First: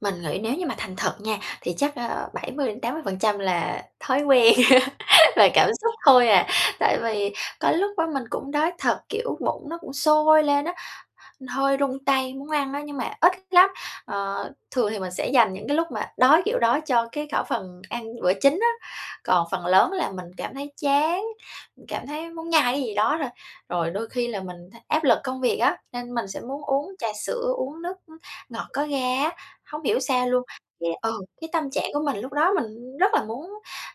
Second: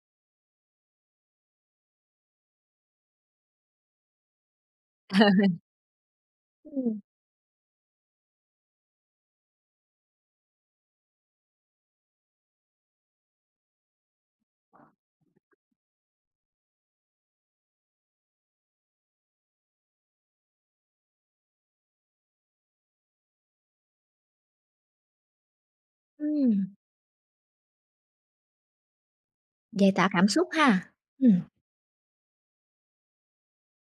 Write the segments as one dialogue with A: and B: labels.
A: Mình nghĩ nếu như mà thành thật nha, thì chắc, a, 70 đến 80% là thói quen
B: Ờ.
A: là cảm xúc thôi à. Tại
B: Ừm.
A: vì có lúc á mình cũng đói thật, kiểu, bụng nó cũng sôi lên á, hơi run tay muốn ăn á, nhưng mà ít lắm. Ờ, thường thì mình sẽ dành những cái lúc mà đói, kiểu, đói cho cái khẩu phần ăn bữa chính á, còn phần lớn là mình cảm thấy chán, mình cảm thấy muốn nhai cái gì đó thôi. Rồi đôi khi là mình thấy áp lực công việc á, nên mình sẽ muốn
B: Ừm.
A: uống trà sữa, uống nước, á, ngọt có ga á, hông
B: Giải
A: hiểu
B: toả cảm
A: sao luôn,
B: xúc ha!
A: yeah, ừ,
B: Ừm.
A: cái tâm trạng của mình lúc đó mình rất là muốn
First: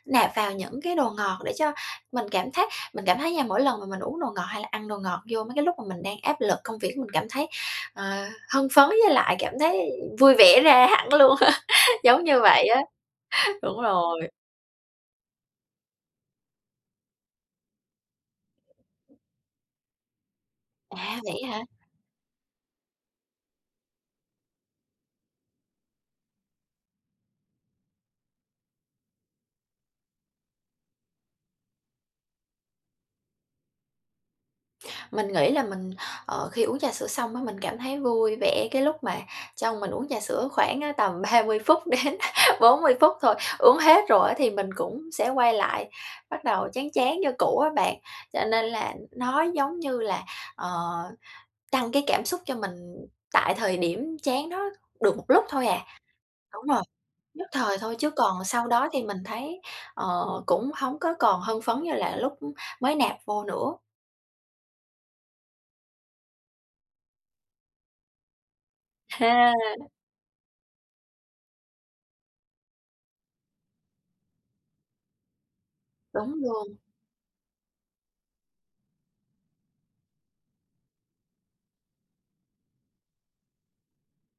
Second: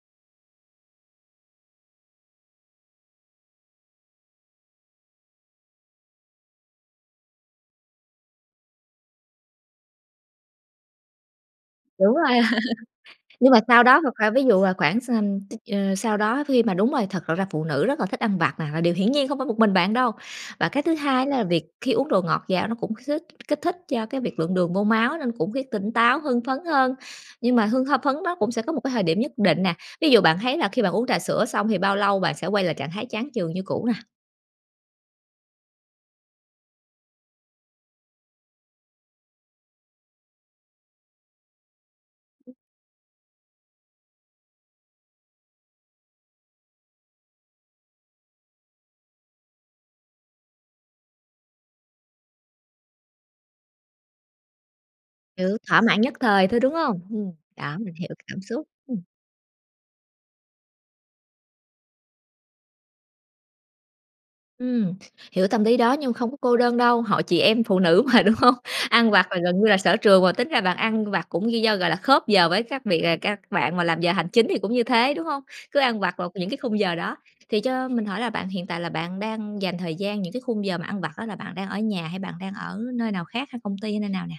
A: nạp vào những cái đồ ngọt để cho mình cảm thấy mình cảm thấy nha mỗi lần mà mình uống đồ ngọt hay là ăn đồ ngọt vô mấy cái lúc mà mình đang áp lực công việc, mình cảm thấy, ờ, hưng phấn với lại cảm thấy vui vẻ ra hẳn luôn á.
B: Đúng
A: giống
B: rồi.
A: như vậy á.
B: Nhưng mà sau
A: Đúng
B: đó một
A: rồi.
B: khoảng ví dụ, à, khoảng s ừm, t à, sau đó khi mà đúng rồi, thật l ra phụ nữ rất là thích ăn vặt nè, là điều hiển nhiên không phải một mình bạn đâu. Và cái thứ
A: À,
B: hai á
A: vậy
B: là
A: á hả?
B: việc khi uống đồ ngọt vào nó cũng kích thích kích thích cho cái việc lượng đường vô máu nên cũng khiến tỉnh táo, hưng phấn hơn. Nhưng mà hưng h phấn đó cũng sẽ có một cái thời điểm nhất định nè. Ví dụ bạn thấy là khi bạn uống trà sữa xong thì bao lâu bạn sẽ quay lại trạng thái chán chường như cũ nè?
A: Mình nghĩ là mình, ờ, khi uống trà sữa xong á, mình cảm thấy vui vẻ cái lúc mà trong mình uống trà sữa khoảng á tầm 30 phút đến 40 phút thôi, uống hết rồi á thì mình cũng sẽ quay lại, bắt đầu chán chán như cũ á bạn. Cho nên là nó giống như là, ờ, tăng cái cảm xúc cho mình tại thời điểm chán đó được một lúc
B: Kiểu,
A: thôi à.
B: thỏa mãn nhất thời thôi,
A: Đúng
B: đúng
A: rồi,
B: hông? Ừm,
A: nhất
B: đó
A: thời
B: mình
A: thôi,
B: hiểu
A: chứ
B: cái cảm
A: còn
B: xúc.
A: sau đó
B: Ừm.
A: thì mình thấy, ờ, cũng hổng có còn hưng phấn như là lúc mới nạp vô nữa.
B: Ừm, hiểu tâm lý đó nhưng mà không có cô đơn đâu, hội chị em phụ nữ mà, đúng hông? Ăn vặt là
A: Ha.
B: gần như là sở trường mà tính ra bạn ăn vặt cũng gi do, gọi là, khớp giờ với các việc à, các bạn mà làm giờ hành chính thì cũng như thế, đúng hông? Cứ ăn vặt vào
A: Đúng
B: những cái
A: luôn.
B: khung giờ đó. Thì cho mình hỏi là bạn hiện tại là bạn đang dành thời gian những cái khung giờ mà ăn vặt á là bạn đang ở nhà, hay bạn đang ở nơi nào khác hay công ty hay nơi nào nè?